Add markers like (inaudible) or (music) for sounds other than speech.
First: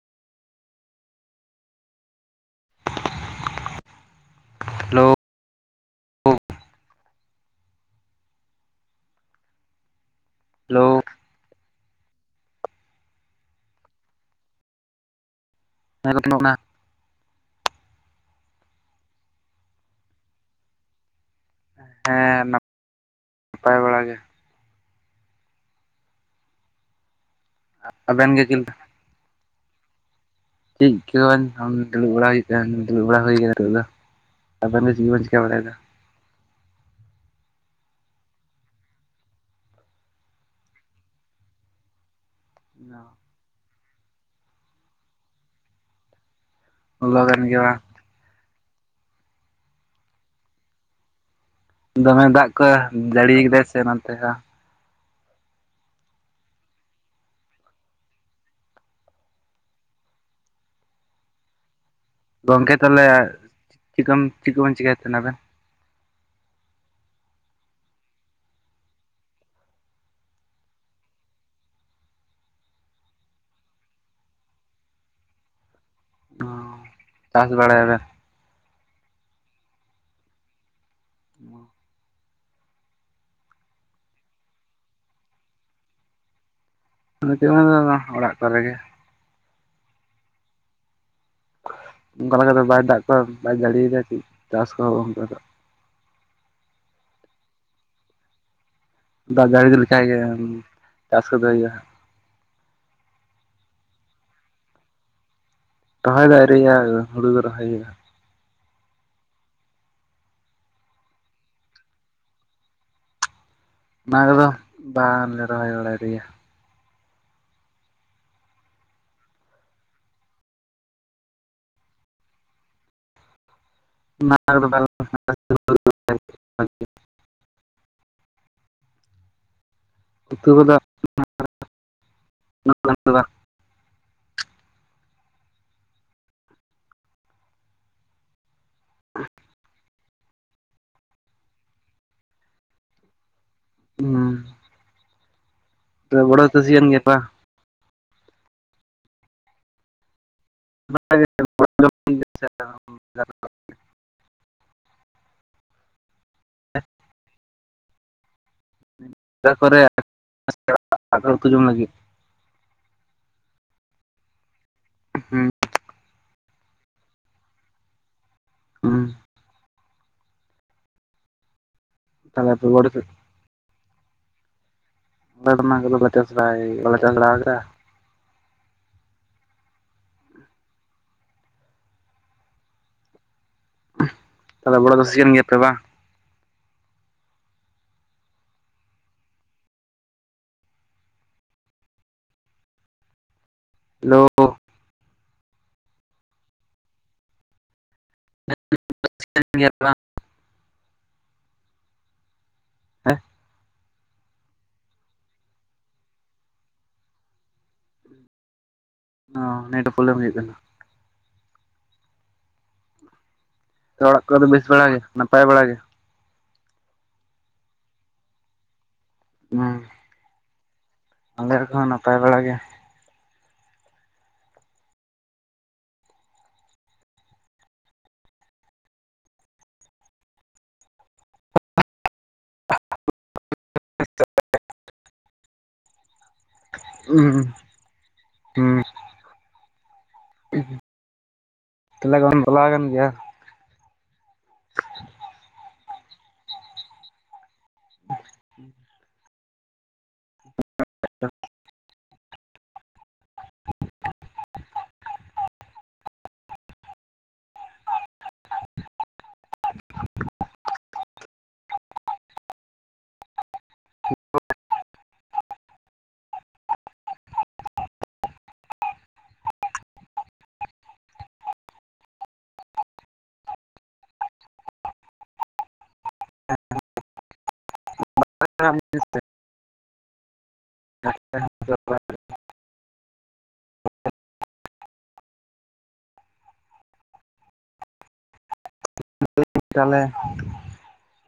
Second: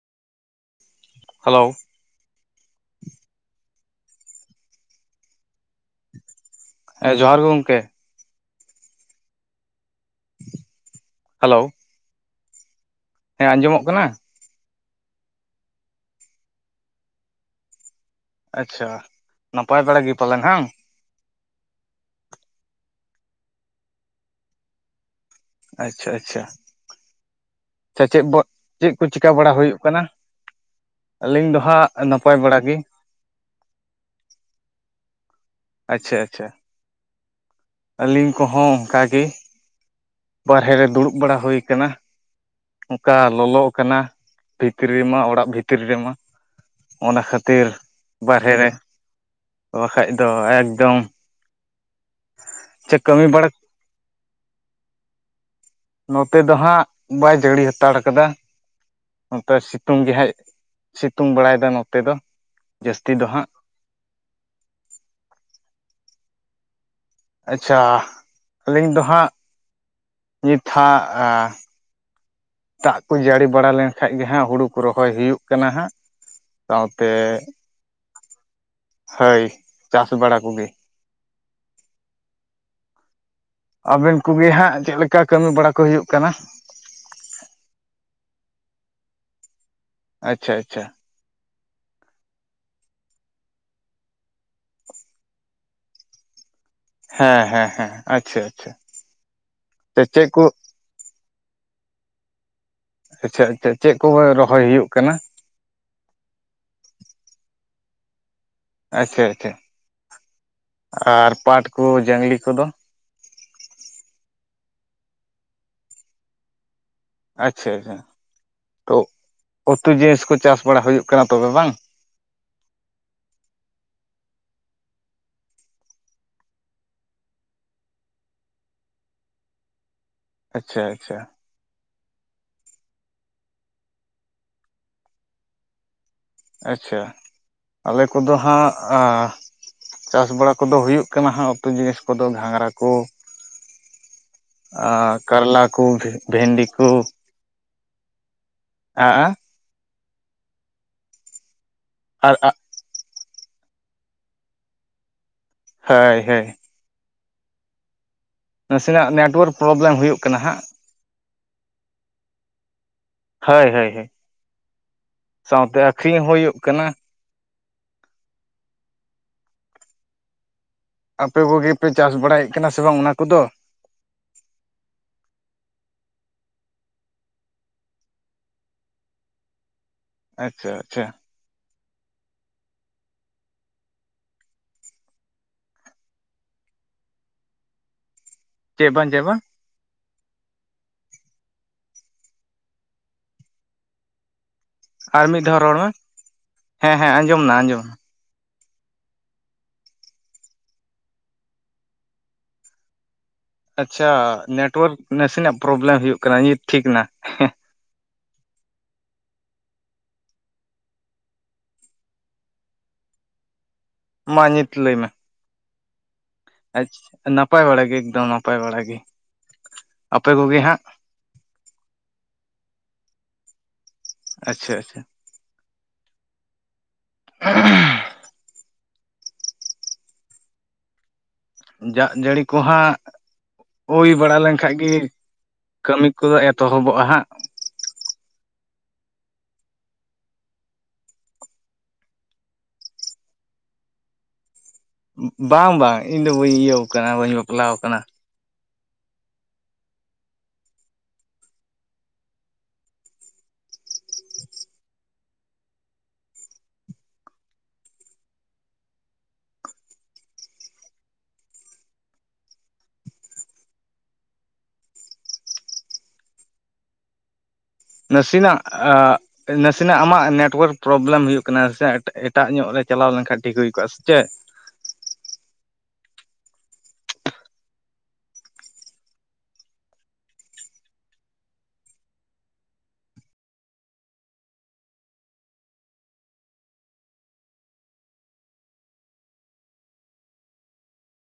Hello hello (unintelligible) ᱮ ᱡᱚᱦᱟᱨ ᱜᱮ ᱜᱚᱝᱠᱮ ᱾ ᱦᱮᱹᱞᱳ ᱦᱮᱞᱳ ᱦᱮᱸ ᱟᱸᱡᱚᱢᱚᱜ ᱠᱟᱱᱟ (unintelligible) ᱟᱪᱪᱷᱟ ᱱᱟᱯᱟᱭ ᱵᱮᱲᱟ ᱜᱮ ᱯᱟᱞᱮᱱ ᱦᱟᱝ ᱦᱮᱸ ᱱᱟᱯ ᱯᱟᱭ ᱵᱟᱲᱟ ᱜᱮᱼᱼ ᱟᱪᱪᱷᱟ ᱟᱪᱪᱷᱟ ᱟᱪᱪᱷᱟ ᱪᱮᱫ ᱟᱵᱮᱱ ᱜᱮ ᱵᱚᱜ ᱞᱮᱠᱟ? ᱪᱮᱫ ᱠᱚ ᱪᱤᱠᱟᱹ ᱵᱟᱲᱟ ᱦᱩᱭᱩᱜ ᱠᱟᱱᱟ ᱪᱮᱫ ᱪᱤᱠᱟᱹ ᱟᱹᱞᱤᱧ ᱫᱚ ᱦᱚᱸᱜ-ᱚᱭ ᱦᱟᱸᱜ ᱫᱩᱲᱩᱵ ᱵᱟᱲᱟ ᱱᱟᱯᱟᱭ ᱦᱩᱭ ᱠᱟᱱᱟ ᱜᱮ ᱫᱩᱲᱩᱵ ᱵᱟᱲᱟ ᱦᱩᱭ ᱟᱠᱟᱱᱟ ᱱᱤᱛᱚᱜ ᱫᱚᱼᱼ ᱟᱵᱮᱱ ᱫᱚ ᱪᱮᱫ ᱵᱮᱱ ᱪᱤᱠᱟ ᱵᱟᱲᱟᱭ ᱮᱫᱟ ᱟᱫᱚ ᱟᱪᱪᱷᱟ ᱟᱪᱪᱷᱟ ᱟᱹᱞᱤᱧ ᱠᱚ ᱦᱚᱸ ᱚᱱᱠᱟ ᱜᱮ ᱵᱟᱨᱦᱮ ᱨᱮ ᱫᱩᱲᱩᱵ ᱵᱟᱲᱟ ᱦᱩᱭ ᱟᱠᱟᱱᱟ ᱚᱱᱠᱟ ᱞᱚᱞᱚ ᱠᱟᱱᱟ ᱵᱷᱤᱛᱨᱤ ᱨᱮᱢᱟ ᱚᱲᱟᱜ ᱵᱷᱤᱛᱨᱤ ᱨᱮᱢᱟ ᱞᱚ ᱚᱱᱟ ᱠᱟᱱ ᱜᱮᱭᱟ ᱠᱷᱟᱹᱛᱤᱨ ᱵᱟᱝ ᱵᱟᱨᱦᱮ ᱨᱮ ᱵᱟᱠᱷᱟᱡ ᱫᱚ ᱮᱠᱫᱚᱢ ᱫᱚᱢᱮ ᱫᱟᱜ ᱠᱚ ᱪᱮᱫ ᱠᱟᱹᱢᱤ ᱡᱟᱹᱲᱤᱭ ᱵᱟᱲᱟ ᱠᱮᱫᱟᱭ ᱥᱮ ᱚᱱᱟ ᱛᱮ ᱵᱟᱝ ᱱᱚᱛᱮ ᱫᱚ ᱦᱟᱸᱜ ᱵᱟᱭ ᱡᱟᱹᱲᱤ ᱦᱟᱛᱟᱲ ᱠᱟᱫᱟ ᱱᱚᱛᱮ ᱥᱤᱛᱩᱝ ᱜᱮ ᱦᱟᱸᱜ ᱥᱤᱛᱩᱝ ᱵᱟᱲᱟᱭ ᱮᱫᱟ ᱱᱚᱛᱮ ᱫᱚᱼᱼ ᱜᱚᱢᱠᱮ ᱛᱟᱦᱚᱞᱮ ᱪᱮᱫᱠᱚᱢ ᱪᱮᱫ ᱠᱚᱵᱮᱱ ᱪᱤᱠᱟᱭ ᱛᱟᱦᱮᱱᱟ ᱟᱵᱮᱱ ᱟᱪᱪᱷᱟ ᱟᱹᱞᱤᱧ ᱫᱚ ᱦᱟᱸᱜ ᱱᱤᱛ ᱦᱟᱸᱜᱼᱟ ᱫᱟᱜ ᱠᱚ ᱡᱟᱹᱲᱤ ᱵᱟᱲᱟ ᱞᱮᱱ ᱠᱷᱟᱡ ᱜᱮ ᱦᱟᱸᱜ ᱦᱩᱲᱩ ᱠᱚ ᱨᱚᱦᱚᱭ ᱦᱩᱭᱩᱜ ᱠᱟᱱᱟ ᱦᱟᱸᱜ ᱥᱟᱶ ᱛᱮᱼᱼ ᱵᱟᱲᱟᱭ ᱮᱫᱟ ᱦᱳᱭ ᱪᱟᱥ ᱵᱟᱲᱟ ᱠᱚᱜᱮ (inaudible) ᱟᱵᱮᱱ ᱠᱚᱜᱮ ᱦᱟᱸᱜ ᱪᱮᱫ ᱞᱮᱠᱟ ᱠᱟᱹᱢᱤ ᱵᱟᱲᱟ ᱠᱚ ᱦᱩᱭᱩᱜ ᱠᱟᱱᱟ ᱱᱤᱛᱚᱜ (unintelligible) ᱚᱲᱟᱜ ᱠᱚᱨᱮ ᱜᱮ ᱟᱪᱪᱷᱟ ᱟᱪᱪᱷᱟ ᱚᱱᱠᱟ ᱞᱮᱠᱟ ᱫᱚ ᱵᱟᱭ ᱫᱟᱜ ᱠᱚᱣᱟ ᱵᱟᱭ ᱡᱟᱹᱲᱤᱭᱫᱟ ᱪᱮᱫ ᱪᱟᱥ ᱠᱚᱦᱚᱸ (unintelligible) ᱦᱮᱸ ᱦᱮᱸ ᱦᱮᱸ ᱟᱪᱪᱷᱟ ᱟᱪᱪᱷᱟ ᱫᱟᱜ ᱡᱟᱹᱲᱤ ᱞᱮᱠᱷᱟ ᱜᱮ ᱪᱮᱫ ᱠᱚ ᱪᱟᱥ ᱠᱚᱫᱚ ᱦᱩᱭᱩᱜᱼᱟ ᱟᱪᱪᱷᱟ ᱟᱪᱪᱷᱟ ᱪᱮᱫ ᱠᱚ ᱨᱚᱦᱚᱭ ᱦᱩᱭᱩᱜ ᱠᱟᱱᱟ ᱨᱚᱦᱚᱭ ᱫᱚ ᱟᱣᱨᱤᱭᱟᱜ-ᱟ ᱦᱩᱲᱩ ᱜᱮ ᱨᱚᱦᱚᱭ ᱦᱩᱭᱩᱜ-ᱟ ᱟᱪᱪᱷᱟ ᱟᱪᱪᱷᱟ ᱟᱨ ᱯᱟᱴᱽ ᱠᱚ ᱡᱟᱝᱞᱤ ᱠᱚᱫᱚᱼᱼ ᱚᱱᱟ ᱠᱚᱫᱚ ᱵᱟᱝᱞᱮ ᱨᱚᱦᱚᱭ ᱵᱟᱲᱟᱭ (unintelligible) ᱜᱮᱭᱟ ᱟᱪᱪᱷᱟ ᱟᱪᱪᱷᱟ ᱛᱚ ᱩᱛᱩ ᱡᱤᱱᱤᱥ ᱠᱚ ᱪᱟᱥ ᱵᱟᱲᱟ ᱦᱩᱭᱩᱜ ᱠᱟᱱᱟ ᱛᱚᱵᱮ ᱵᱟᱝ (unintelligible) ᱩᱛᱩ ᱠᱚᱫᱚ ᱟᱪᱪᱷᱟ ᱵᱟᱝ ᱟᱪᱪᱷᱟ ᱟᱪᱪᱷᱟ ᱟᱞᱮ ᱠᱚᱫᱚ ᱦᱟᱸᱜᱼᱟ ᱪᱟᱥ ᱵᱟᱲᱟ ᱠᱚᱫᱚ ᱦᱩᱭᱩᱜ ᱠᱟᱱᱟ ᱦᱟᱸᱜ ᱩᱛᱩ ᱡᱤᱱᱤᱥ ᱠᱚᱫᱚ ᱜᱷᱟᱸᱜᱨᱟ ᱠᱚ ᱦᱩᱸ ᱟᱨ ᱠᱟᱨᱞᱟ ᱠᱚ ᱵᱚᱲᱚ ᱵᱷᱮᱱᱰᱤ ᱪᱟᱹᱥᱤ ᱠᱚ ᱠᱟᱱ ᱜᱮᱭᱟ ᱦᱮᱸ ᱟᱨ (unintelligible) ᱦᱳᱭ ᱦᱳᱭ (unintelligible) ᱱᱟᱥᱮᱱᱟᱜ ᱱᱮᱴ ᱚᱠᱟ ᱠᱚᱨᱮ ᱟᱫᱚ (inaudible) ᱩᱛᱩ ᱡᱚᱢ ᱞᱟᱹᱜᱤᱫᱼᱼ ᱦᱳᱭ ᱦᱳᱭ ᱦᱳᱭ ᱦᱩᱸ ᱥᱟᱶ ᱛᱮ ᱟᱠᱷᱨᱤᱧ ᱦᱚᱸ ᱦᱩᱭᱩᱜ ᱠᱟᱱᱟ ᱦᱩᱸ ᱟᱯᱮ ᱠᱚᱜᱮ ᱯᱮ ᱪᱟᱥ ᱵᱟᱲᱟᱭᱮᱫ ᱛᱟᱦᱞᱮ ᱟᱯᱮ ᱠᱟᱱᱟ ᱥᱮ ᱵᱚᱲᱚ ᱵᱟᱝ ᱪᱟᱹᱥᱤ ᱚᱱᱟ ᱠᱚᱫᱚᱼᱼ ᱟᱞᱮ ᱫᱚ ᱚᱱᱟ ᱠᱚᱫᱚ ᱞᱮ ᱪᱟᱥ ᱵᱟᱲᱟᱭ ᱵᱟᱞᱮ ᱪᱟᱥ ᱵᱟᱲᱟᱣ ᱠᱟᱫᱟ᱾ ᱟᱪᱪᱷᱟ ᱟᱪᱪᱷᱟ᱾ ᱛᱟᱦᱞᱮ ᱵᱚᱲᱚ ᱪᱟᱹᱥᱤ ᱠᱟᱱ ᱜᱮᱭᱟᱯᱮ ᱵᱟᱝ? ᱪᱮᱜ ᱵᱟᱝ ᱪᱮᱜ ᱵᱟᱝ? ᱦᱮᱞᱳ᱾ ᱟᱨ ᱢᱤᱫ ᱫᱷᱟᱣ ᱨᱚᱲ ᱢᱮ, ᱦᱮᱸ ᱦᱮᱸ ᱟᱸᱡᱚᱢ ᱱᱟ ᱟᱸᱡᱚᱢ ᱱᱟ᱾ (unintelligible) ᱠᱟᱱ ᱜᱮᱭᱟᱯᱮ ᱵᱟᱝ? ᱦᱮᱸ ᱟᱪᱪᱷᱟ ᱱᱮᱴᱣᱟᱨᱠ ᱱᱟᱥᱤᱱᱟᱜ ᱯᱨᱚᱵᱽᱞᱮᱢ ᱦᱩᱭᱩᱜ ᱠᱟᱱᱟ, ᱱᱤᱛ ᱴᱷᱤᱠ ᱮᱱᱟ᱾ ᱚᱸ ᱱᱮᱴ ᱯᱨᱚᱵᱽᱞᱮᱢ ᱦᱩᱭᱩᱜ ᱠᱟᱱᱟ᱾ ᱚᱲᱟᱜ ᱠᱚᱨᱮ ᱢᱟ ᱫᱚ ᱵᱮᱥ ᱱᱤᱛ ᱵᱟᱲᱟ ᱞᱟᱹᱭ ᱜᱮ ᱢᱮ ᱱᱟᱯᱟᱭ ᱵᱟᱲᱟ ᱜᱮ? ᱟᱪᱪᱷᱟ ᱱᱟᱯᱟᱭ ᱵᱟᱲᱟ ᱜᱮ ᱮᱠᱫᱚᱢ ᱱᱟᱯᱟᱭ ᱵᱟᱲᱟ ᱜᱮ᱾ ᱚᱱᱟ ᱟᱯᱮ ᱠᱚᱜᱮ ᱦᱟᱸᱜ? ᱟᱞᱮ ᱨᱮᱱ ᱠᱚᱦᱚᱸ ᱱᱟᱯᱟᱭ ᱵᱟᱲᱟ ᱜᱮ᱾ ᱟᱪᱪᱷᱟ ᱟᱪᱪᱷᱟ᱾ (inaudible) ᱡᱟᱜ ᱡᱟᱹᱲᱤ ᱠᱚ ᱦᱟᱸᱜ ᱦᱳᱭ ᱵᱟᱲᱟ ᱞᱮᱱᱠᱷᱟᱡ ᱜᱤ ᱠᱟᱹᱢᱤ ᱠᱚᱫᱚ ᱮᱛᱚᱦᱚᱵᱚᱜᱼᱟ ᱦᱟᱸᱜ᱾ ᱦᱩᱸ ᱦᱩᱸ ᱛᱟᱦᱞᱮ ᱵᱟᱢ ᱪᱟᱞᱟᱣ ᱠᱟᱱ ᱜᱮᱭᱟ ᱾ ᱵᱟᱝ ᱵᱟᱝ ᱤᱧ ᱫᱚ ᱵᱟᱹᱧ ᱤᱭᱟᱹᱣ ᱠᱟᱱᱟ, ᱵᱟᱹᱧ ᱵᱟᱯᱞᱟᱣ ᱠᱟᱱᱟ᱾ (inaudible) (inaudible) (inaudible) (unintelligible) ᱱᱟᱥᱤᱱᱟᱜ ᱟ ᱱᱟᱥᱤᱱᱟᱜ ᱟᱢᱟᱜ ᱱᱮᱴᱳᱣᱟᱨᱠ ᱯᱨᱚᱵᱽᱞᱮᱢ ᱦᱩᱭᱩᱜ ᱠᱟᱱᱟ ᱥᱮ, ᱮᱴᱟᱜ ᱧᱚᱜ ᱨᱮ ᱪᱟᱞᱟᱣ ᱞᱮᱱᱠᱷᱟᱡ ᱴᱷᱤᱠ ᱦᱩᱭ ᱠᱚᱜᱼᱟ ᱥᱮ ᱪᱮᱫ᱾ (unintelligible) (unintelligible) (unintelligible) ᱛᱟᱞᱦᱮ ᱼᱼ